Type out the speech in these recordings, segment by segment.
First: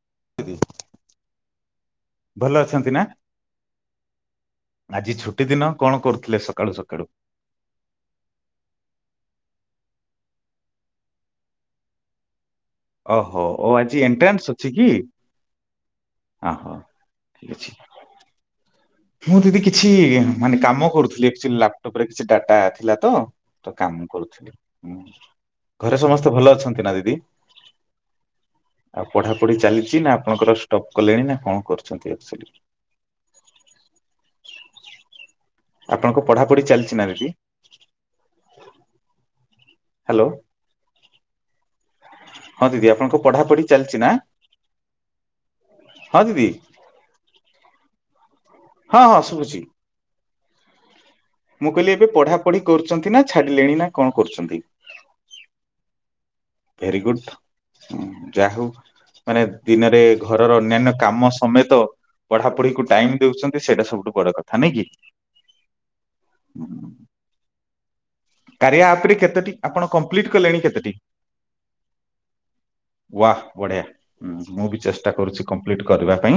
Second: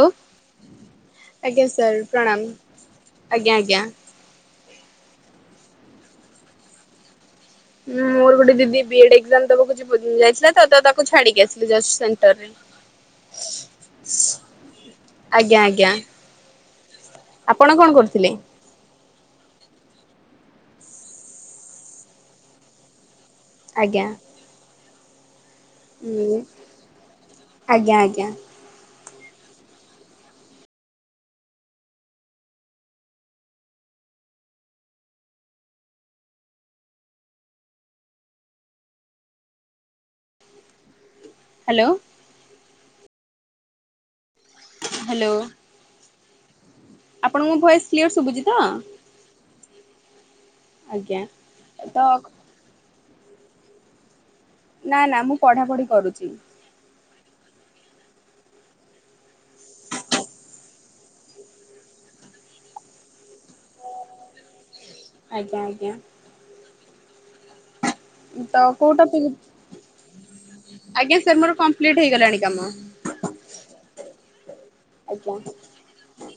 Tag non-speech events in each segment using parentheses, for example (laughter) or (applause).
ଆଉ ଆଜ୍ଞା ସାର୍। ପ୍ରଣାମ। ଭଲ ଅଛନ୍ତି ନା ଆଜ୍ଞା ଆଜ୍ଞା। ଆଜି ଛୁଟି ଦିନ କଣ କରୁଥିଲେ ସକାଳୁ ସକାଳୁ? ହୁଁ, ମୋର ଗୋଟେ ଦିଦି ବି ଏଡ ଏକ୍ସାମ ଦବାକୁ ଯିବ ଯାଇସାଲ ତ ତାକୁ ଛାଡିକି ଆସିଲି ଯଷ୍ଟ ସେଣ୍ଟର। (unintelligible) ଓହୋ ଓ ଆଜି ଏଣ୍ଟ୍ରାନ୍ସ ଅଛି କି ଆଜ୍ଞା ଆଜ୍ଞା ଆହା ଆପଣ ଅଛି? କଣ କରୁଥିଲେ। ମୁଁ ଜଦି କିଛି ମାନେ କାମ କରୁଥିଲି ଲାପଟପରେ କିଛି ଡାଟା ଥିଲା ତ। ତ ଆଜ୍ଞା କାମ କରୁଥିଲି ମୁଁ ହିଁ। ଘରେ ସମସ୍ତେ ଉଁ ଭଲ ଅଛନ୍ତି ନା ଦିଦି। ଆଜ୍ଞା ଆଜ୍ଞା ଆଉ ପଢାପଢି ଚାଲିଚି ନା ଆପଣଙ୍କର ଷ୍ଟପ୍ କଲେଣି ନା କଣ କରୁଛନ୍ତି ଏକ୍ସରେ। ଆପଣଙ୍କ ପଢାପଢି ଚାଲିଚି ନା ଦିଦି ହାଲୋ। ହାଲୋ ହଁ, ଦିଦି ଆପଣଙ୍କ ପଢାପଢି ଚାଲିଚି ନା? ହାଲୋ ହଁ, ଦିଦି। ଆପଣଙ୍କ ଭଏସ୍ କ୍ଲିୟର ଶୁଭୁଚି। ହଁ, ହଁ ଶୁଭୁଚି। ଆଜ୍ଞା। ମୁଁ କହିଲି ତ ଏବେ ପଢା ପଢି କରୁଚନ୍ତି ନା ଛାଡିଲେଣି ନା କଣ କରୁଚନ୍ତି? ନା ନା ମୁଁ ପଢାପଢି କରୁଚି। ଭେରିଗୁଡ୍ ଯାହା ହଉ। ମାନେ ଦିନରେ ଘରର ଅନ୍ୟାନ୍ୟ କାମ ସମେତ ପଢାପଢିକୁ ଟାଇମ୍ ଦଉଚନ୍ତି ସେଇଟା ସବୁଠୁ ବଡ କଥା ନାଇଁ କି? ଆଜ୍ଞା ଆଜ୍ଞା। (inaudible) ତ କାରିଆ କୋଉ ଆପରେ ଟପିକ କେତୋଟି ଆପଣ କମ୍ପ୍ଲିଟ କଲେଣି କେତୋଟି? ଆଜ୍ଞା ସାର୍ ମୋର କମ୍ପ୍ଲିଟ ହେଇଗଲାଣି କାମ ୱାହ ବଢଆ ମୁଁ ବି ଚେଷ୍ଟା ଆଜ୍ଞା କରୁଛି କମ୍ପ୍ଲିଟ କରିବା ପାଇଁ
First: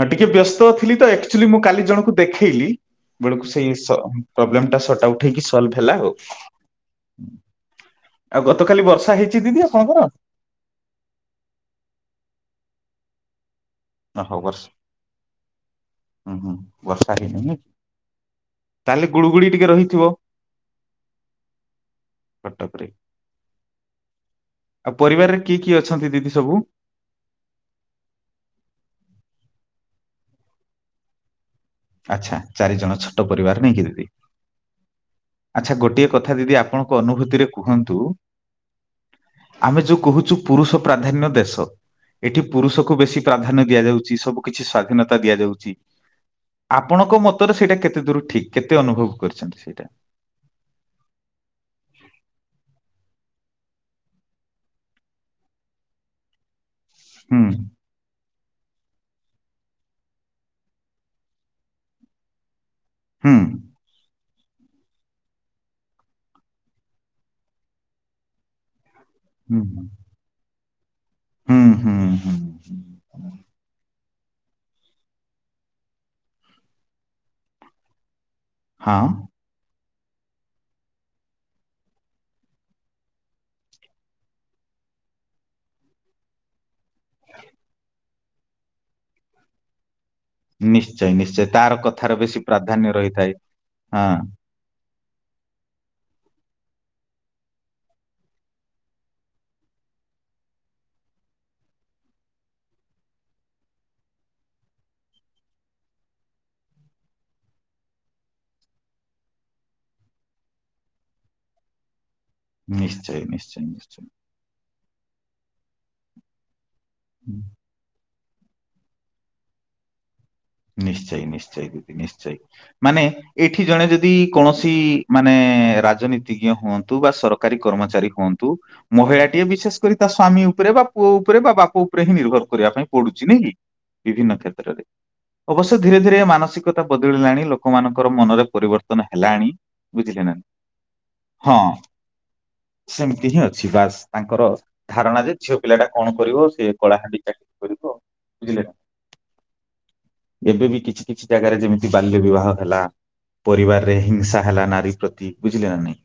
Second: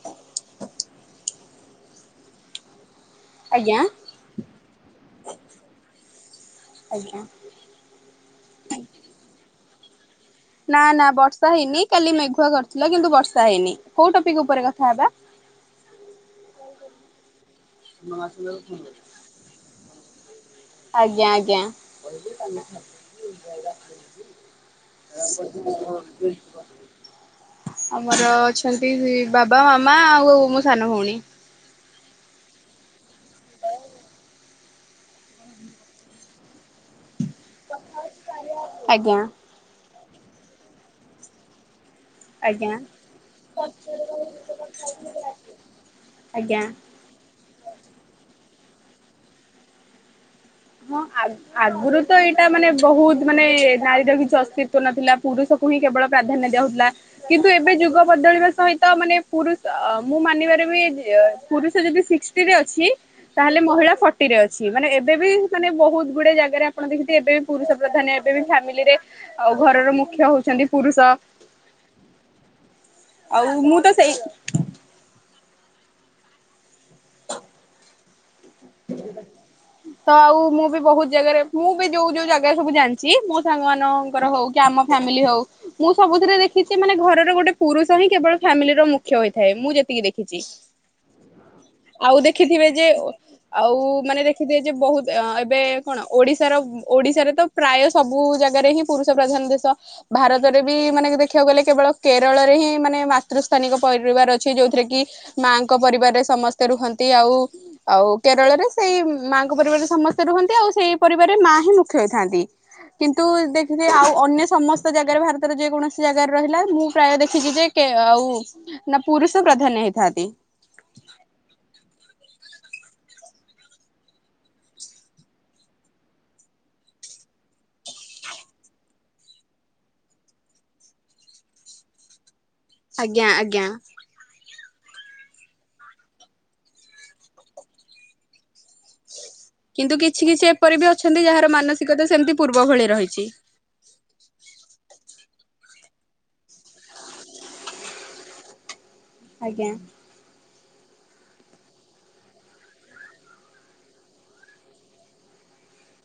ହଁ ଟିକେ ବ୍ୟସ୍ତ ଥିଲି ତ ଆକ୍ଚୁଆଲି ମୁଁ କାଲି ଜଣଙ୍କୁ ଦେଖେଇଲି। ‌ ବେଳକୁ ସେଇ ଆଜ୍ଞା ସ ପ୍ରୋବ୍ଲୋମ ସଟ ଆଉଟ ହେଇକି ସଲଭ ହେଲା ଆଉ ଆଜ୍ଞା। ଆଉ ଗତକାଲି ବର୍ଷା ହେଇଚି ଦିଦି ଆପଣଙ୍କର? ନା ନା ବର୍ଷା ହେଇନି କାଲି ମେଘୁଆ କରିଥିଲା କିନ୍ତୁ ବର୍ଷା ହେଇନି। କୋଉ ଆ ହଉ ଟପିକ ଉପରେ ବସ କଥା ହେବା? ହୁଁ ହୁଁ ବର୍ଷା ହେଇ ନି। ନ ଆସିଲେ ଆଉ କଣ କରିବା? ଗୁଳୁଗୁଳି ଟିକେ ରହିଥିବ। ଆଜ୍ଞା ଆଜ୍ଞା। କଟକରେ। ଆଉ ପରିବାରରେ କିଏ କିଏ ଅଛନ୍ତି ଦିଦି ସବୁ। ଆମର ଅଛନ୍ତି ବାବା ମାମା ଆଉ ମୋ ସାନ ଭଉଣୀ। ଆଚ୍ଛା ଚାରି ଜଣ ଛୋଟ ପରିବାର ନାଇକି ଦିଦି। ଆଚ୍ଛା ଗୋଟିଏ କଥା ଦିଦି ଆପଣଙ୍କ ଅନୁଭୂତିରେ କୁହନ୍ତୁ। ଆଜ୍ଞା। ଆମେ ଯୋଉ କହୁଚୁ ପୁରୁଷ ପ୍ରାଧାନ୍ୟ ଦେଶ ଏଠି ଆଜ୍ଞା ପୁରୁଷକୁ ବେଶୀ ପ୍ରାଧାନ୍ୟ ଦିଆଯାଉଛି ସବୁ କିଛି ସ୍ଵାଧୀନତା ଦିଆଯାଉଛି। ଆଜ୍ଞା। ଆପଣଙ୍କ ମତରେ ସେଇଟା କେତେ ଦୂର ଠିକ କେତେ ଅନୁଭବ କରିଛନ୍ତି ସେଇଟା। ହଁ ଆଗରୁ ତ ଏଇଟା ମାନେ ବହୁତ ମାନେ ନାରୀର କିଛି ଅସ୍ତିତଵ ନଥିଲା ପୁରୁଷ ହିଁ କେବଳ ପ୍ରାଧାନ୍ୟ ଦିଉଥିଲା ହୁଁ କିନ୍ତୁ ଏବେ ଯୁଗ ବଦଳିବା ସହିତ ତ ମାନେ ପୁରୁଷ ମୁଁ ମାନିବାର ବି ପୁରୁଷ ଯଦି ସିକ୍ସଟିରେ ଅଛି। ହୁଁ ତାହେଲେ ମହିଳା ଫଟିରେ ଅଛି ମାନେ ଏବେ ବି ମାନେ ବହୁତ ଗୁଡଏ ଜାଗାରେ ଆପଣ ଦେଖିଥେ ଏବେ ବି ପୁରୁଷ ପ୍ରଧାନ ଏବେ ବି ଫାମିଲ ରେ ଆଉ ହୁଁ ଘରର ମୁଖ୍ୟ ହଉଛନ୍ତି ପୁରୁଷ। ହୁଁ ହୁଁ ହୁଁ। ହୁଁ। ଆଉ ମୁଁ ତ ସେଇ ହ ହଁ (unintelligible) ତ ଆଉ ମୁଁ ବି ବହୁତ ଜାଗାରେ ମୁଁ ବି ଯୋଉ ଯୋଉ ଜାଗାରେ ସବୁ ଜାଣିଛି ମୋ ସାଙ୍ଗ ମାନଙ୍କର ହଉଛି। ଆମ ଫ୍ୟାମିଲି ହଉ। ମୁଁ ସବୁଥିରେ ଦେଖିଛି ମାନେ ଘରର ଗୋଟେ ପୁରୁଷ ହିଁ କେବଳ ଫ୍ୟାମିଲି ର ମୁଖ୍ୟ ହୋଇଥାଏ ମୁଁ ଯେତିକି ଦେଖି ନିଶ୍ଚୟ ନିଶ୍ଚୟ ତାର କଥାର ବେଶୀ ଦେଖିଥିବେ ଯେ ପ୍ରାଧାନ୍ୟ ରହିଥାଏ। ଆଉ ହଁ ମାନେ ଦେଖିଦିେ ଯେ ବହୁତ ଏବେ କଣ ଓଡିଶାର ଓଡିଶାରେ ତ ପ୍ରାୟ ସବୁ ଜାଗାରେ ହିଁ ପୁରୁଷ ପ୍ରଧାନ ଦେଶ ଭାରତରେ ବି ମାନେ ଦେଖିବାକୁ ଗଲେ କେବଳ କେରଳରେ ହିଁ ମାନେ ମାତୃସ୍ଥାନିକ ପରିବାର ଅଛି ଯୋଉଥିରେ କି ମାଙ୍କ ପରିବାରରେ ସମସ୍ତେ ରୁହନ୍ତି ଆଉ ଆଉ। କେରଳରେ ସେଇ ମାଆଙ୍କ ପରିବାରରେ ସମସ୍ତେ ରୁହନ୍ତି ଆଉ ସେଇ ପରିବାରରେ ମା ହିଁ ମୁଖ୍ୟ ହୋଇଥାନ୍ତି। ନିଶ୍ଚୟ କିନ୍ତୁ ନିଶ୍ଚୟ ଦେଖଥ ନିଶ୍ଚୟ ଆଉ ଅନ୍ୟ ସମସ୍ତ ଜାଗାରେ ଭାରତର ଯେ କୌଣସି ଜାଗାରେ ରହିଲା ମୁଁ ପ୍ରାୟ ଦେଖିଛି ଯେ ଆଉ ନା ପୁରୁଷ ପ୍ରାଧାନ୍ୟ ହେଇଥାନ୍ତି। ନିଶ୍ଚୟ ନିଶ୍ଚୟ ଦିଦି ନିଶ୍ଚୟ ମାନେ ଏଠି ଜଣେ ଯଦି କୌଣସି ମାନେ ରାଜନୀତିଜ୍ଞ ହୁଅନ୍ତୁ ବା ସରକାରୀ କର୍ମଚାରୀ ହୁଅନ୍ତୁ। ମହିଳାଟିଏ ବିଶେଷ କରି ତା ସ୍ଵାମୀ ଉପରେ ବା ପୁଅ ଉପରେ ବାପା ଉପରେ ହିଁ ନିର୍ଭର କର କରିବା ପାଇଁ ଆଜ୍ଞା ପଡୁଛି ନାଇ କି ଆଜ୍ଞା। ବିଭିନ୍ନ କ୍ଷେତ୍ରରେ। ଅବଶ୍ୟ ଧୀରେ ଧୀରେ ମାନସିକତା ବଦଳିଲାଣି ଲୋକମାନଙ୍କ ମନରେ ପରିବର୍ତ୍ତନ ହେଲାଣି କିନ୍ତୁ କିଛି ବୁଝିଲେ ନା କିଛି ଏପରି ବି ଅଛନ୍ତି ଯାହାର ହଁ ମାନସିକତା ସେମିତି ପୂର୍ବ ଭଳି ରହିଛି। ସେମିତି ହିଁ ଅଛି। ଶିବାସ (inaudible) ତାଙ୍କର ଧାରଣା ଯେ ଝିଅ ପିଲା ଟା କଣ କରିବ ସେ କଳାହାଣ୍ଡି ଚାକିରି କରିବ ବୁଝିଲେ ନା। ଆଜ୍ଞା। ଏବେ ବି କିଛି କିଛି ଜାଗାରେ ଯେମିତି ବାଲ୍ୟ ବିବାହ ହେଲା। ପରିବାର ରେ ହିଂସା ହେଲା ନାରୀ ପ୍ରତି ବୁଝିଲେ ନା ନାଇଁ।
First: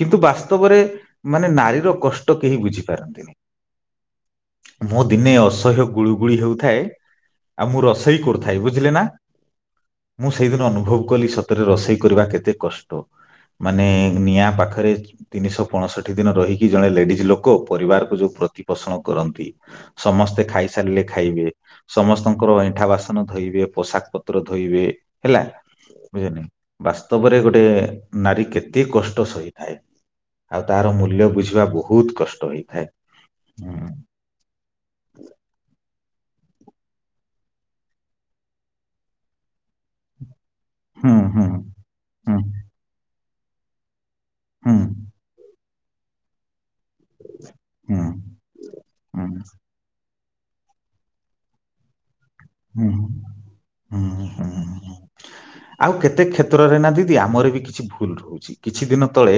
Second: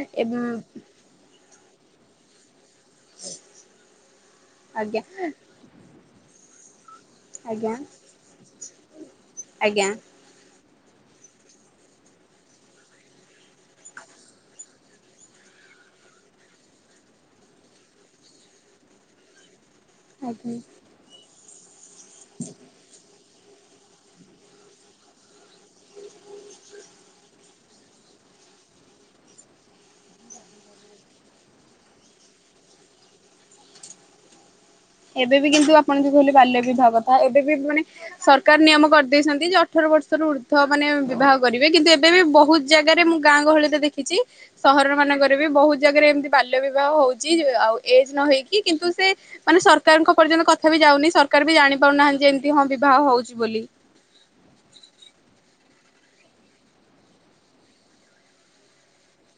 କିନ୍ତୁ ଏବେ ବାସ୍ତବରେ ମାନେ ନାରୀର କଷ୍ଟ ତ କେହି ବୁଝି ପାରନ୍ତିନି ଆଜ୍ଞା ମୁଁ ଦିନେ ଅସହ୍ୟ ଗୁଳୁଗୁଳି ହେଉଥାଏ ଆଉ ଆଜ୍ଞା ମୁଁ ରସଇ କରୁଥାଏ ବୁଝିଲେ ନା। ଆଜ୍ଞା। ମୁଁ ସେଇଦିନ ଅନୁଭବ କଲି ସତରେ ରୋଷେଇ କରିବା କେତେ କଷ୍ଟ। ମାନେ ନିଆଁ ପାଖରେ ତିନିଶହ ପଞ୍ଚଷଠି ଦିନ ରହିକି ଜଣେ ଲେଡିଜ ଲୋକ ପରିବାରକୁ ଯୋଉ ପ୍ରତିପୋଷଣ କରନ୍ତି ସମସ୍ତେ ଆଜ୍ଞା। ଖାଇସାରିଲେ ଖାଇବେ ସମସ୍ତଙ୍କର ଅଇଁଠା ବାସନ ଧୋଇବେ ପୋଷାକ ପତ୍ର ଧୋଇବେ ହେଲା। ବୁଝିଲେ କି ବାସ୍ତବରେ ଗୋଟେ ନାରୀ କେତେ କଷ୍ଟ ସହିଥାଏ। ଆଉ ତାର ମୂଲ୍ୟ ବୁଝିବା ବହୁତ କଷ୍ଟ ହେଇଥାଏ। ଏବେ ବି କିନ୍ତୁ ଆପଣ ଯଦି କହିଲେ ବାଲ୍ୟ ବିବାହ କଥା ଏବେ ବି ମାନେ ସରକାର ନିୟମ କରିଦେଇଛନ୍ତି ଯେ ଅଠର ବର୍ଷରୁ ଥ ମାନେ ହୁଁ ହୁଁ ବିବାହ ହୁଁ କରିବେ କିନ୍ତୁ ଏବେ ବି ହୁଁ ବହୁତ ଜାଗାରେ ମୁଁ ଗାଁ ଗହଳିରେ ଦେଖିଛି ହୁଁ ସହର ମାନଙ୍କରେ ବି ବହୁତ ଜାଗାରେ ଏମିତି ବାଲ୍ୟ ବିବାହ ହଉଛି ଆଉ ହୁଁ ଏଜ ନ ହେଇକି କି କିନ୍ତୁ ସେ ହୁଁ ମାନେ ସରକାରଙ୍କ ପର୍ଯ୍ୟନ୍ତ କଥା ବି ଯାଉନି ସରକାର ବି ଜାଣି ପାରୁନାହାନ୍ତି ଯେ ଦି ହଁ ହୁଁ ବିବାହ ହଉଛି ବୋଲି। ହୁଁ ହୁଁ। ଆଉ କେତେ କ୍ଷେତ୍ରରେ ନା ଦିଦି ଆମର ବି କିଛି ଭୁଲ ରହୁଛି କିଛି ଦିନ ତଳେ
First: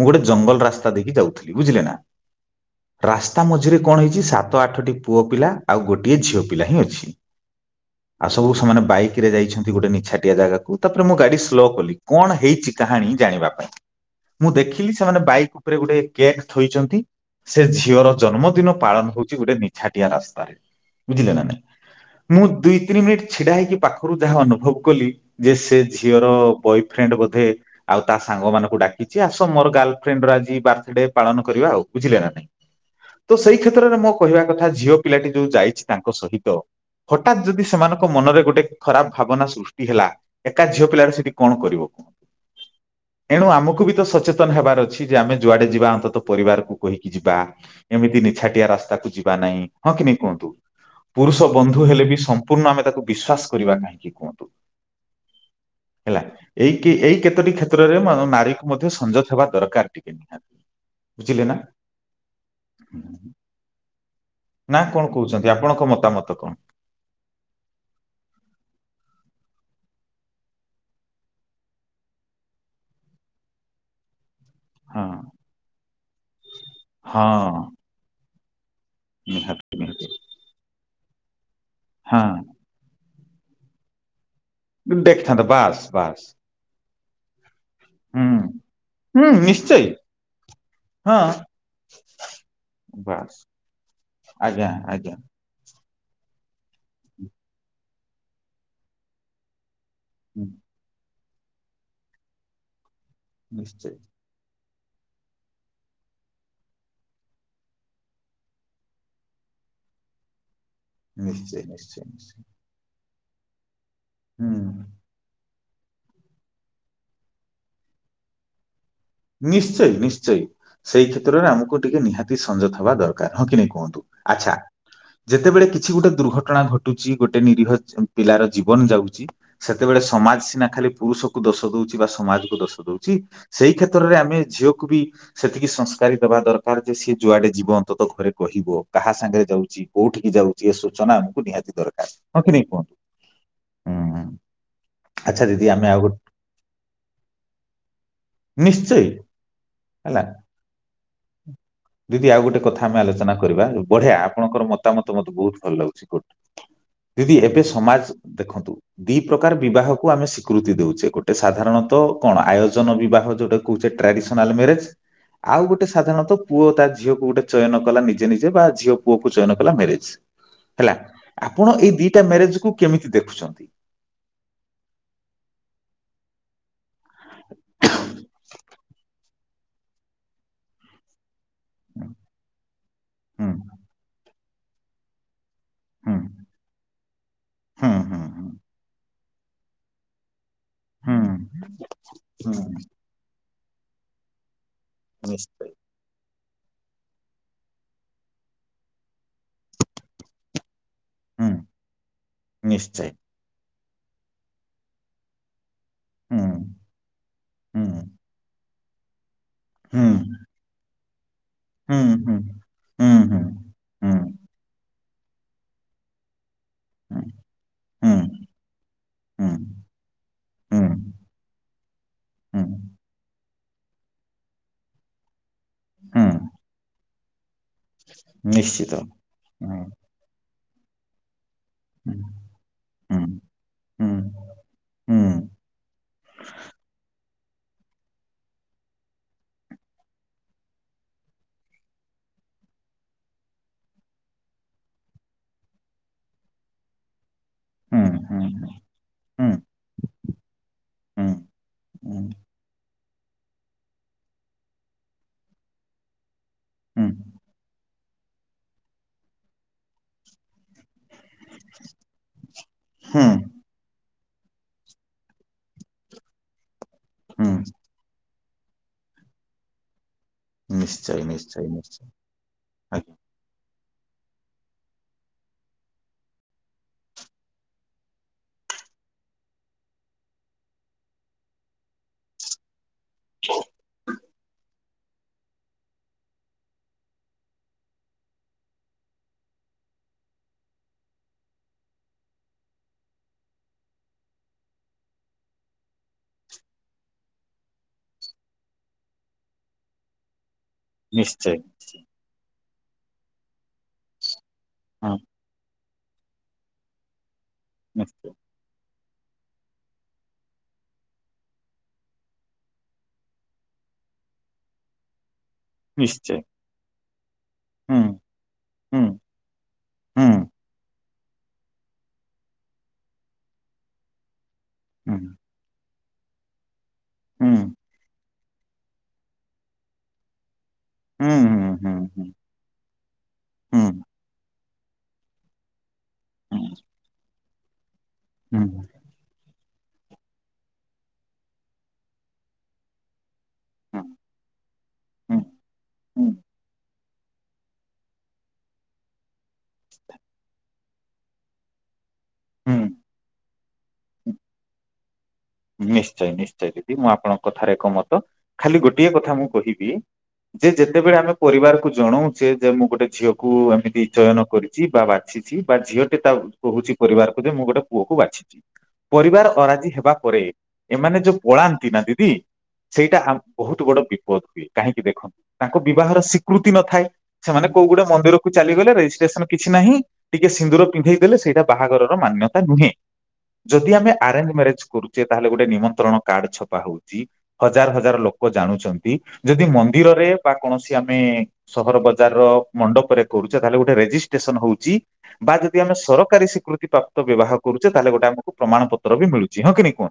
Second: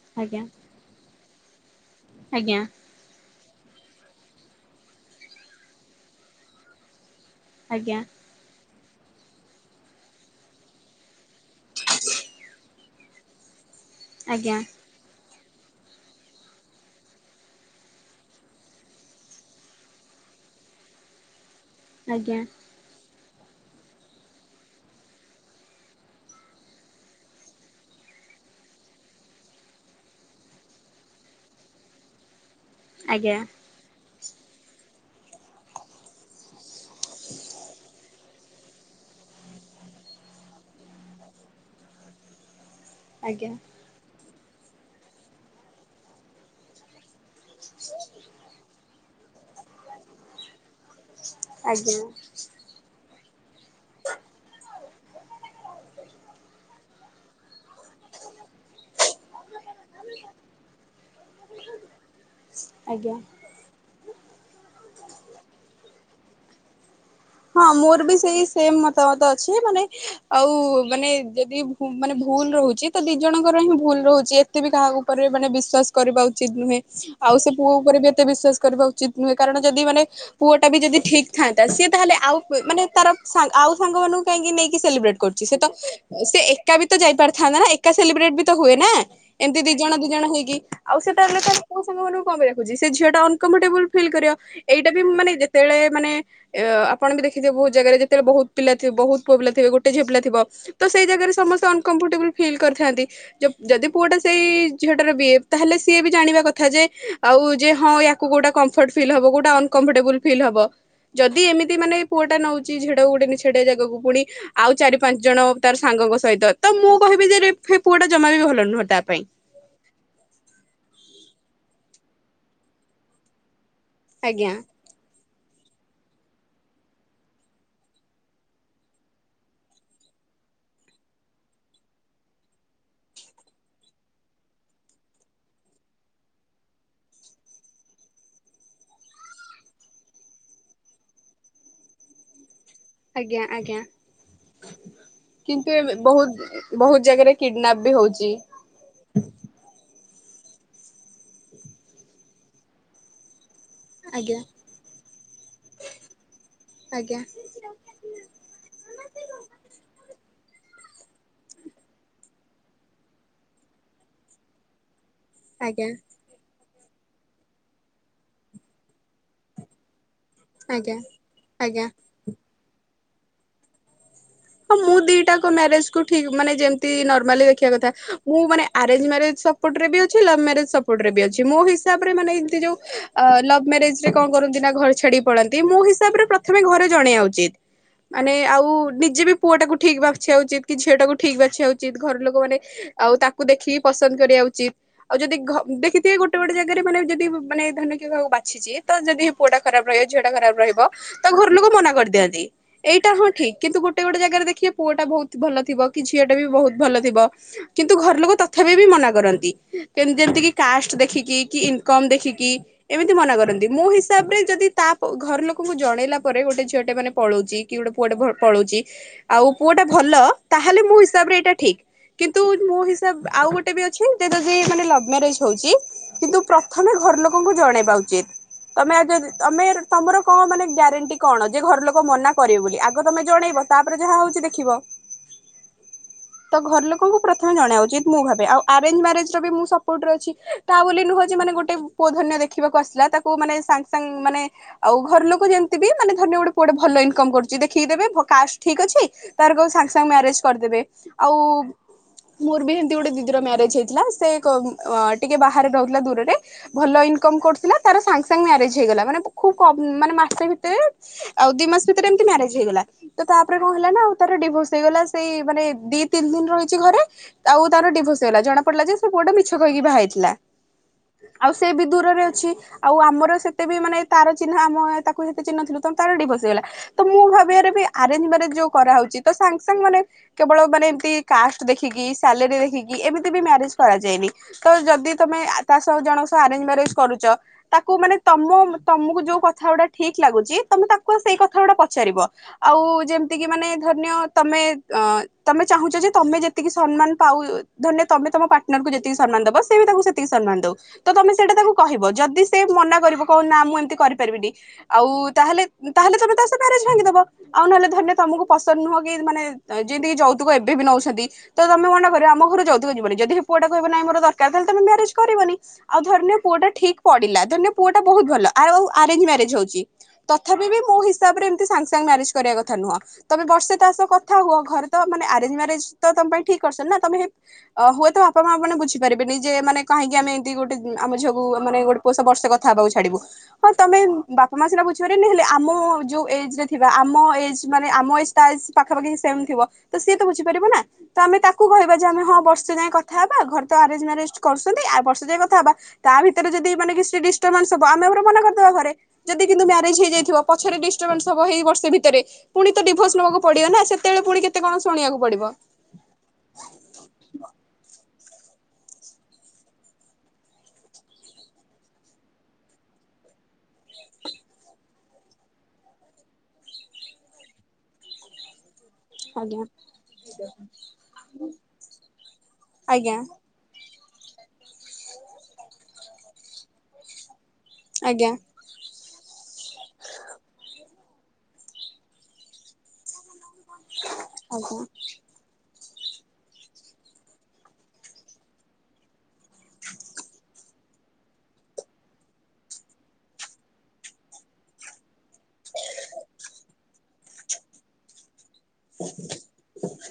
ମୁଁ ଗୋଟେ ଆଜ୍ଞା ଜଙ୍ଗଲ ରାସ୍ତା ଦେଇକି ଯାଉଥିଲି ବୁଝିଲେ ନା। ଆଜ୍ଞା। ରାସ୍ତା ମଝିରେ କଣ ହେଇଛି ସାତ ଆଠଟି ପୁଅ ପିଲା ଆଉ ଗୋଟିଏ ଝିଅ ପିଲା ହିଁ ଅଛି। ଆଜ୍ଞା। ଆଉ ସବୁ ସେମାନେ ବାଇକ ରେ ଯାଇଛନ୍ତି ଗୋଟେ ନିଛାଟିଆ ଜାଗାକୁ ତାପରେ ମୁଁ ଗାଡି ସ୍ଲୋ କଲି କଣ ହେଇଛି କାହାଣୀ ଜାଣିବା ପାଇଁ ମୁଁ ଦେଖିଲି ସେମାନେ ବାଇକ୍ ଉପରେ ଗୋଟେ କେକ୍ ଥୋଇଚନ୍ତି। ସେ ଝିଅର ଜନ୍ମଦିନ ପାଳନ ହଉଛି ଗୋଟେ ନିଛାଟିଆ ରାସ୍ତାରେ ବୁଝିଲେ ନା ନାଇଁ। ମୁଁ ଦୁଇ ତିନି ମିନିଟ୍ ଛିଡା ହେଇକି ପାଖରୁ ଯାହା ଅନୁଭବ କଲି ଯେ ସେ ଝିଅର ବୟଫ୍ରେଣ୍ଡ ବୋଧେ ଆଉ ତା ସାଙ୍ଗ ମାନଙ୍କୁ ଡାକିଛି ଆସ ମୋର ଗାର୍ଲଫ୍ରେଣ୍ଡ ର ଆଜି ବାର୍ଥଡେ ପାଳନ କରିବା ଆଉ ବୁଝିଲେ ନା। ଆଜ୍ଞା। ତ ସେଇ କ୍ଷେତ୍ରରେ ମୋ କହିବା କଥା ଝିଅ ପିଲାଟି ଯୋଉ ଯାଇଛି ତାଙ୍କ ସହିତ ହଠାତ୍ ଯଦି ସେମାନଙ୍କ ମନରେ ଗୋଟେ ଖରାପ ଭାବନା ସୃଷ୍ଟି ହେଲା ଏକା ଝିଅ ପିଲା ସେଠୀ କଣ କରିବ। ଏଣୁ ଆଜ୍ଞା। ଆମକୁ ବି ତ ସଚେତନ ହେବାର ଅଛି ଯେ ଆମେ ଯୁଆଡେ ଯିବା ଅନ୍ତତଃ ପରିବାରକୁ କହିକି ଯିବା ଏମିତି ନିଛାଟିଆ ରାସ୍ତାକୁ ଯିବା ନାହିଁ ହଁ କି ନାଇଁ କୁହନ୍ତୁ ପୁରୁଷ ବନ୍ଧୁ ଆଜ୍ଞା ହେଲେ ବି ସମ୍ପୂର୍ଣ୍ଣ ଆମେ ତାକୁ ବିଶ୍ୱାସ କରିବା କାହିଁକି? ହେଲା ଏଇ ଏଇ କେତୋଟି କ୍ଷେତ୍ରରେ ନାରୀ ମଧ୍ୟ ସଂଯୋତ ହେବା ଦରକାର ଟିକେ ବୁଝିଲେ ନା। ଆଜ୍ଞା। ନା କଣ କହୁଛନ୍ତି ଆପଣଙ୍କ ମତାମତ କଣ? ହଁ ମୋର ବି ସେଇ ସେମ ମତାମତ ଅଛି ମାନେ ଆଉ ମାନେ ଯଦି ମାନେ ଭୁଲ ରହୁଛି ତ ଦି ଜଣଙ୍କର ହିଁ ଭୁଲ ରହୁଛି। ଏତେ ବି କାହା ହଁ ଉପରେ ମାନେ ବିଶ୍ୱାସ କରିବା ଉଚିତ ନୁହେଁ ଆଉ ସେ ହଁ ପୁଅ ଉପରେ ବି ଏତେ ବିଶ୍ଵାସ କରିବା ଉଚିତ ନୁହେଁ କାରଣ ନିହାତି ଯଦି ମାନେ ନିହାତି ପୁଅଟା ବି ଯଦି ଠିକ୍ ଥାନ୍ତା ସିଏ ତାହେଲେ ହଁ ଆଉ ମାନେ ତାର ଆଉ ସାଙ୍ଗମାନନଙ୍କୁ କାହିଁକି ନେଇକି ସେଲିବ୍ରେଟ ଦେଖିଥାନ୍ତା କରୁଛି ସେ ତ ବାସ୍ ବାସ୍। ସେ ଏକା ବି ତ ଯାଇ ପାରଥାନ୍ତା ନା। ଏକା ହୁଁ ସେଲିବ୍ରେଟ ବି ତ ହୁଏନା। ହୁଁ ଏମିତି ଦି ନିଶ୍ଚୟ ଜଣ ଦିଇ ଜଣ ହେଇକି ଆଉ ହଁ ସେତାହେଲେ ଟା ପୁଅ ସାଙ୍ଗ ମାନଙ୍କୁ କଣ ପାଇଁ ଡାକୁଛି ସେ ଝିଅ ଟା ବାସ୍ ଅନକମ୍ଫଟେବୁଲ ଫିଲ୍ କରିବ। ଆଜ୍ଞା ଏଇଟା ବି ଆଜ୍ଞା ମାନେ ଯେ ତେବେଳେ ମାନେ ଆପଣ ବି ଦେଖିଥିବେ ବହୁତ ଜାଗାରେ ଯେତେବେଳେ ବହୁତ ପିଲା ଥିବେ ବହୁତ ପୁଅ ପିଲାଥିବେ ଗୋ ଟେ ଝିଅ ପିଲା ଥିବ ହୁଁ, ତ ସେଇ ଜାଗାରେ ସମସ୍ତେ ଅନକମ୍ଫର୍ଟେବୁଲ ଫିଲ୍ କରିଥାନ୍ତି ଯ ଯଦି ନିଶ୍ଚୟ। ପୁଅଟା ସେଇ ଝିଅଟାର ବିଏଫ ତାହେଲେ ସିଏ ବି ଜାଣିବା କଥା ଯେ ଆଉ ଯେ ହଁୟାକୁ କୋଉଟା କମ୍ଫର୍ଟ ଫିଲ୍ ହବ କୋଉଟା ଅନକମ୍ଫର୍ଟେବୁଲ ଫିଲ୍ ହବ ଯଦି ନିଶ୍ଚୟ ଏମିତି ମାନେ ନିଶ୍ଚୟ ପୁଅଟା ନିଶ୍ଚୟ ନଉଛି ଝିଅଟା କୁ ଗୋଟେ ନିଛାଟିଆ ଜାଗାକୁ ପୁଣି ହୁଁ ଆଉ ଚାରି ପାଞ୍ଚ ଜଣ ତାର ସାଙ୍ଗଙ୍କ ସହିତ ତ ମୁଁ କହିବି ଯେ (unintelligible) ପୁଅଟା ଜମା ବି ଭଲ ନୁହଁ ତା ପାଇଁ। ନିଶ୍ଚେୟ ନିଶ୍ଚେୟ ସେଇ କ୍ଷେତ୍ରରେ ଆମକୁ ଟିକେ ନିହାତି ସଞ୍ଜତ ହବା ଦରକାର ହଁ କି ନାଇଁ କୁହନ୍ତୁ? ଆଜ୍ଞା ଆଚ୍ଛା। ଯେତେବେଳେ କିଛି ଗୋଟେ ଦୁର୍ଘଟଣା ଘଟୁଛି ଗୋଟେ ନିରୀହ ପିଲାର ଜୀବନ ଯାଉଛି ସେତେବେଳେ ସମାଜ ସିନା ଖାଲି ପୁରୁଷକୁ ଦୋଷ ଦଉଛି ବା ସମାଜକୁ ଦୋଷ ଦଉଛି ସେଇ କ୍ଷେ ତ୍ରରେ ଆମେ ଝିଅକୁ ବି ସେତିକି ସଂସ୍କାରୀ ଦବା ଦରକାର ଯେ ସିଏ ଯୁଆଡ଼େ ଯିବ ଅନ୍ତତଃ ଘରେ କହିବ କାହା ସାଙ୍ଗରେ ଯାଉଚି। କୋଉଠିକି ଯାଉଛି ଏ ସୂଚନା ଆମକୁ ନିହାତି ଦରକାର ହଁ କି ନାଇଁ କୁହ? ଆଜ୍ଞା ଆଜ୍ଞା ଆଚ୍ଛା ଦିଦି କିନ୍ତୁ ଆମେ ଏବେ ଆଉ ଗୋଟେ ବହୁତ ବହୁତ ଜାଗାରେ କିଡ଼ନାପ୍ ବି ହଉଛି। ନିଶ୍ଚୟ ହେଲା। ଦିଦି ଆଉ ଗୋଟେ କଥା ଆମେ ଆଲୋଚନା କରିବା ବଢ଼ିଆ ଆଜ୍ଞା ଆପଣଙ୍କର ମତାମତ ମତେ ବହୁତ ଭଲ ଲାଗୁଛି କୋ ଆଜ୍ଞା ଦିଦି ଏବେ ସମାଜ ଦେଖନ୍ତୁ ଦି ପ୍ରକାର ବିବାହକୁ ଆମେ ଶି ସ୍ୱୀକୃତି ଦଉଛେ ଗୋଟେ ସାଧାରଣତ କଣ ଆୟୋଜନ ବିବାହ ଯୋଉଟା କହୁଛେ ଟ୍ରାଡିସନାଲ ମ୍ୟାରେଜ। ଆଉ ଗୋଟେ ଆଜ୍ଞା ସାଧାରଣତଃ ପୁଅ ତା ଝିଅକୁ ଗୋଟେ ଚୟନ କଲା ନିଜେ ନିଜେ ବା ଝିଅ ପୁଅକୁ ଚୟନ କଲା ମ୍ୟାରେଜ। ହେଲା ଆଜ୍ଞା ଆପଣ ଆଜ୍ଞା। ଏଇ ଦିଟା ମ୍ୟାରେଜକୁୁ କେମିତି ଦେଖୁଛନ୍ତି? ହଁ ମୁଁ ଦିଟା କ ମ୍ୟାରେଜ କୁ ଠିକ୍ ମାନେ ଯେମିତି ନର୍ମାଲି ଦେଖିବା କଥା ମୁଁ ମାନେ ଆରେଞ୍ଜ ମ୍ୟାରେଜ ସ ପଟ୍ ରେ ବି ଅଛି ଲଭ୍ ମ୍ୟରେଜ୍ ସପୋର୍ଟ ରେ ବି ଅଛି ମୋ ହିସାବରେ ମାନେ ଏମିତି ଯଉ ଆ ହୁଁ ଲଭ୍ ମ୍ୟାରେଜ୍ କଣ କରନ୍ତି ନା ଘରେ ଛାଡ଼ି ପଳାନ୍ତି ମୋ ହୁଁ ହିସାବରେ ପ୍ରଥମେ ଘରେ ଜଣେଇବା ଉଚିତ ହୁଁ ହୁଁ ମାନେ ହୁଁ ଆଉ ନିଜେ ବି ପୁଅ ଟାକୁ ଠିକ୍ ବାଛିବା ଉଚିତ କି ଝିଅଟାକୁ ହୁଁ ଠିକ୍ ବାଛିବା ଉଚିତ ଘର ଲୋକମାନେ ହୁଁ ଆଉ ତାକୁ ଦେଖିକି ପସନ୍ଦ କରିବା ଉଚିତ ଆଉ ଯଦି ଘ ନିଶ୍ଚୟ ଦେଖିଥିବେ ଗୋ ଗୋଟ ଗୋଟେ ଜାଗାରେ ମାନେ ଯଦି ମାନେ ଧରିନିଅ କିଏ କାହାକୁ ବାଛିଚି ତ ଯଦି ପୁଅଟା ଖରାପ ରହିବ ଝିଅଟା ଖରାପ ରହିବ ତା ଘର ହୁଁ ଲୋକ ମନା କରିଦିଅନ୍ତି ନିଶ୍ଚୟ ଏଇଟା ହଁ ଠିକ୍ କିନ୍ତୁ ଗୋ ଟେ ଗୋଟେ ଜାଗାରେ ଦେଖିବେ ପୁଅଟା ବହୁତ ଭଲ ଥିବ କି ଝିଅ ଟା ବି ହୁଁ ବହୁତ ଭଲ ଥିବ ହୁଁ କିନ୍ତୁ ଘରଲୋକ ତଥ ଥାବୀ ବି ମନା କରନ୍ତି ହୁଁ କେମିତି ଯେମିତି କି କାଷ୍ଟ ଦେଖିକି କି ଇନକମ୍ ଦେଖିକି। ଏମିତି ମନା କରନ୍ତି ମୋ ହିସାବ ରେ ଯଦି ତା ପ ଘର ଲୋକଙ୍କୁ ଜଣେଇଲା ପରେ ଗୋଟେ ଝି ଅ ଟେ ମାନେ ପଳଉଛି କି ଗୋଟେ ପୁଅ ଟେ ଘର ପଳଉଛି। ଆଉ ପୁଅଟେ ଭଲ ତାହେଲେ ମୋ ହିସାବରେ ଏଇଟା ଠିକ୍। କିନ୍ତୁ ମୁଁ ହିସାବ ଆଉ ଗୋଟେ ବି ଅ ଛି ଯଦି ମାନେ ଲଭ୍ ମ୍ୟାରେଜ୍ ହଉଛି କିନ୍ତୁ ପ୍ରଥମେ ଘର ଲୋକଙ୍କୁ ଜଣେଇବ। ଯାଉଚି ତମେ ଆଗେ ତମେ ତମର କଣ ମାନେ ଗ୍ୟାରେଣ୍ଟି କଣ ଯେ ଘର ଲୋକ ମନା କରିବେ ବୋଲି ଆଗ ତମେ ଜଣେଇବ। ତାପରେ ଯାହା ହଉଛି ଦେଖିବ ତ ଘର ଲୋକଙ୍କୁ ପ୍ରଥମେ ଜଣେଆ ଉଚିତ୍ ମୁଁ ଭାବେ ଆଉ ଆରେଞ୍ଜ ମ୍ୟାରେଜ୍ ର ବି ମୁ ସପୋର୍ଟ ରେ ଅଛି ତା ବୋଲି ନୁହଁ ଯେ ମାନେ ଗୋଟେ ପୁଅ ଧରି ନିଅ ଦେଖିବାକୁ ଆସିଲା ତାକୁ ମାନେ ସାଙ୍ଗେ ସାଙ୍ଗ ମାନେ ଆଉ ଘର ଲୋକ ଯେମିତି କି ମାନେ ଧରି ନିଅ ଗୋଟେ ପୁଟେ ଭଲ ଇନକମ୍ କରୁଛି ଦେଖିକି ଦେବେ କାଷ୍ଟ ଠିକ ଅଛି ତାର କ ସାଙ୍ଗେ ସାଙ୍ଗେ ମ୍ୟାରେଜ୍ କରିଦେବେ ଆଉ ମୋର ବି ହେମିତି ଗୋଟେ ଦିଦିର ମ୍ୟାରେଜ୍ ହେଇଥିଲା ସେ କ ଟିକେ ବାହାରେ ରହୁଥିଲା ଦୂରରେ। ଭଲ ଇନକମ କରୁଥିଲା ତାର ସାଙ୍ଗେ ସାଙ୍ଗେ ମ୍ୟାରେଜ ହେଇଗଲା ମାନେ ଖୁବ କମ୍ ମାନେ ମାସେ ଭିତରେ ଆଉ ଦି ମାସ ଭିତରେ ଏମିତି ମ୍ୟାରେଜ ହେଇଗଲା ତ ତାପରେ କଣ ହେଲା ନା ତାର ଡିଭୋର୍ସ ହେଇଗଲା ସେଇ ମାନେ ଦି ତିନି ଦିନ ରହିଛି ଘରେ। ଆଉ ତାର ଡିଭୋସ ହେଇଗଲା। ଜଣା ପଡିଲା ଯେ ସେ ପୁଅଟା ମିଛ କହିକି ବାହା ହେଇଥିଲା। ଆଉ ସେ ବି ଦୂରରେ ଅଛି। ଆଉ ଆମର ସେ ଏତେ ବି ମାନେ ତାର ଚିନ୍ହା ଆମେ ତାକୁ ସେତେ ଚିହିଁ ନଥିଲୁ ତ ତାର ଡିଭୋର୍ସ ହେଇଗଲା। ତ ମୁଁ ଭାବିବାରେ ବି ଆରେଞ୍ଜ ମ୍ୟାରେଜ ଯୋଉ କରାହଉଚି ତ ସାଙ୍ଗ ସାଙ୍ଗ ମାନେ କେବଳ ମାନେ ଏମତି କାଷ୍ଟ ଦେଖିକି ସାଲେରୀ ଦେଖିକି ଏମିତି ବି ମ୍ୟାରେଜ କରାଯାଏନି। ତ ଯଦି ତମେ ତା ସବୁ ଜଣ ସହ ଆରେଞ୍ଜ୍ ମ୍ୟାରେଜ୍ କରୁଚ ତାକୁ ମାନେ ତମ ତମକୁ ଯୋଉ କଥା ଗୁଡା ଠିକ ଲାଗୁଚି, ତମେ ତାକୁ ସେଇ କଥା ଗୁଡା ପଚାରିବ। ଆଉ ଯେମିତିକି ମାନେ ଧରିନିଅ ତମେ ଅ ତମେ ଚାହୁଁଛ ଯେ ତମେ ଯେତିକି ସମ୍ମାନ ପାଉ ଧରିନିଅ ତମେ ତମ ପାର୍ଟନର କୁ ଯେତିକି ସମ୍ମାନ ଦବ ସେ ବି ତାଙ୍କୁ ସେତିକି ସମ୍ମାନ ଦଉ। ତ ତମେ ସେଇଟା ତାକୁ କହିବ ଯଦି ସେ ମନା କରିବ କହିବ ନା ମୁଁ ଏମିତି କରିପାରିବିନି ଆଉ ତାହେଲେ ତାହେଲେ ତମେ ତା ସହ ମ୍ୟାରେଜ୍ ଭାଙ୍ଗିଦବ, ଆଉ ନହେଲେ ଧନ୍ୟ ତମକୁ ପସନ୍ଦ ନୁହେଁ କି ମାନେ ଯେମିତିକ ଯୌତୁକ ଏବେ ବି ନଉଛନ୍ତି। ତମେ କଣଟା କରିବ ଆମ ଘରୁ ଯଉତୁକ ଯିବନି ଯଦି ପୁଅଟା କହିବ କି ଆମର ଦରକାର ତାହେଲେ ତମେ ମ୍ୟାରେଜ କରିବନି। ଆଉ ଧରିନିଅ ପୁଅ ଟା ଠିକ ପଡିଲା ଧରିନିଅ ପୁଅ ଟା ବହୁତ ଭଲ। ଆଉ ଆରେ୍ଜ ମ୍ୟାରେଜ ହଉଚି। ତଥାପି ବି ମୋ ହିସାବରେ ଏମତି ସାଙ୍ଗେ ସାଙ୍ଗେ ମ୍ୟାରେଜ କରିବା କଥା ନୁହଁ। ତମେ ବର୍ଷେ ତା ସହ କଥା ହୁଅ। ଘରେ ତ ମାନେ ଆରେଞ୍ଜ ମ୍ୟାରେଜ ତମ ପାଇଁ ଠିକ କରିସନ୍ତି ନା ତମେ ଆପଣ ହୁଏତ ବାପ ମାଆ ମାନେ ବୁଝିପାରିବେନି ଯେ ମାନେ କାହିଁକି ଆମେ ଏମତି ଗୋଟେ ଆମ ଝିଅକୁ ମାନେ ଗୋଟେ ପଷ ବର୍ଷଥା ଥା ପାଖକୁ ଛାଡିବୁ ହଁ ତମେ ବାପା ମା ସିନା ବୁଝିପାରିବନି ହେଲେ ଆମ ଯୋଉ ଏଜ୍ ଦେଖିବ ଆମ ଏଜ ମାନେ ଆମ ଏଜ ତା ଏଜ ପାଖପାଖି ସେମ୍ ଥିବ। ତ ସିଏ ତ ବୁଝିପାରିବ ନା। ତ ଆମେ ତାକୁ କହିବା ଯେ ଆମେ ହଁ ବର୍ଷେ ଯାଏଁ କଥା ହେବା। ଘରେ ତ ଆରେଞ୍ଜ ମ୍ୟାରେଜ କରୁଛନ୍ତି, ଆଉ ବର୍ଷେ ଯାଏ କଥା ହେବା। ତା ଭିତରେ ଯଦି ମାନେ କି ଡିଷ୍ଟର୍ବାନ୍ସ ହବ ଆମେ ଘରେ ମନା କରିଦେବା ଘରେ। ଯଦି କିନ୍ତୁ ମ୍ୟାରେଜ୍ ହେଇଯାଇଥିବ ପଛରେ ଡିଷ୍ଟବାନ୍--ସ୍ ଥବ ହେଇ ବର୍ଷ ଭିତରେ ପୁଣି ତ ଡିଭୋର୍ସ ନେବାକୁ ପଡିବ ନା ସେତେବେଳେ ପୁଣି କେତେ କଣ ଶୁଣିବାକୁ ପଡିବ। ନିଶ୍ଚୟ ନିଶ୍ଚୟ ଦିଦି ମୁଁ ଆପଣଙ୍କ କଥାରେ ଏକ ମତ, ଖାଲି ଗୋଟିଏ କଥା ମୁଁ କହିବି ଯେ ଯେତେବେଳେ ଆମେ ପରିବାରକୁ ଜଣଉଛେ ଯେ ମୁଁ ଗୋଟେ ଝିଅକୁ ଏମିତି ଚୟନ କରି ଛି ବାଛିଚି ବା ଝିଅଟି ତା କହୁଛି ପରିବାରକୁ ଯେ ମୁଁ ଗୋଟେ ପୁଅକୁ ବାଛିଛି ପରିବାର ଆଜ୍ଞା ଅରାଜି ହେବା ପରେ ଏମାନେ ଯୋଉ ପଳାନ୍ତି ନା ଦିଦି ସେଇଟା ଆଜ୍ଞା ବହୁତ ବଡ ବିପତି ହୁଏ କାହିଁକି ଦେଖନ୍ତୁ ତାଙ୍କ ବିବାହର ସ୍ୱୀକୃତି ନଥାଏ ସେମାନେ କୋଉ ଗୁଟେ ଆଜ୍ଞା ମନ୍ଦିରକୁ ଚାଲିଗଲେ ରେଜିଷ୍ଟ୍ରେସନ କିଛି ନାହିଁ ଟିକେ ସିନ୍ଦୁର ପିନ୍ଧେଇ ଦେଲେ ସେଇଟା ବାହାଘରର ମାନ୍ୟତା ନୁହେଁ। ଯଦି ଆମେ ଆରେଞ୍ଜ ଆଜ୍ଞା ମ୍ୟାରେଜ କରୁଚେ, ତାହେଲେ ଗୋଟେ ନିମନ୍ତ୍ରଣ କାର୍ଡ ଛପା ହଉଚି। ହଜାର ହଜାର ଲୋକ ଜାଣୁଚନ୍ତି। ଯଦି ମନ୍ଦିରରେ ବା କୌଣସି ଆମେ ସହର ବଜାର ମଣ୍ଡପରେ କରୁଛ ତାହେଲେ ଗୋଟେ ରେଜିଷ୍ଟ୍ରେସନ ହଉଛି ବା ଯଦି ଆମେ ସରକାରୀ ସିକୃତି ପ୍ରାପ୍ତ ବ୍ୟବହାର କରୁଛେ ତାହେଲେ ଗୋଟେ ଆମ ପ୍ରମାଣ ପତ୍ର ବି ମିଳୁଚି ହଁ କିି ନାଇଁ କୁହ?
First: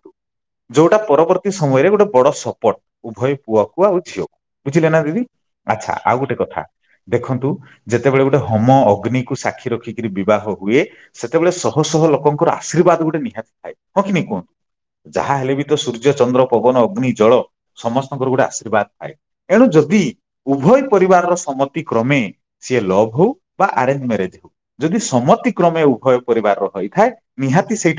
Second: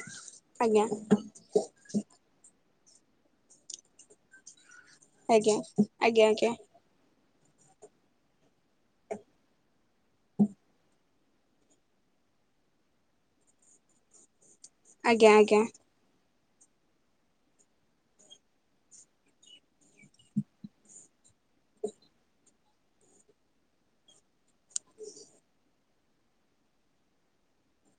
ଆଜ୍ଞା ଯୋଉଟା ପରବର୍ତ୍ତୀ ସମୟରେ ଗୋଟେ ବଡ ସପୋଟ, ଉଭୟ ପୁଅକୁ ଆଉ ଝିଅକୁ ବୁଝିଲେ ନା। ଦିଦି ଆଚ୍ଛା ଆଜ୍ଞା ଆଜ୍ଞା ଆଉ ଆଜ୍ଞା ଗୋଟେ କଥା ଦେଖନ୍ତୁ ଯେତେବେଳେ ଗୋଟେ ହୋମ ଅଗ୍ନିକୁ ସାକ୍ଷୀ ରଖିକିରି ବିବାହ ହୁଏ। ସେତେବେଳେ ଶହ ଶହ ଲୋକଙ୍କର ଆଶୀର୍ବାଦ ଗୋଟେ ନିହାତି ଥାଏ ହଁ କି ନାଇଁ କୁହ? ଆଜ୍ଞା ଯାହା ହେଲେ ଆଜ୍ଞା ବି ତ ସୂର୍ଯ୍ୟ ଚନ୍ଦ୍ର ପବନ ଅଗ୍ନି ଜଳ ସମସ୍ତଙ୍କର ଗୋଟେ ଆଶୀର୍ବାଦ ଥାଏ। ଏଣୁ ଯଦି ଉଭୟ ପରିବାରର ସମ୍ମତି କ୍ରମେ ସିଏ ଲଭ୍ ହଉ ବା ଆରେଞ୍ଜ ମ୍ୟାରେଜ ହଉ। ଯଦି ସମତିକ୍ରମେ ଉଭୟ ପରିବାରର ହୋଇଥାଏ ନିହାତି ସେଇଠା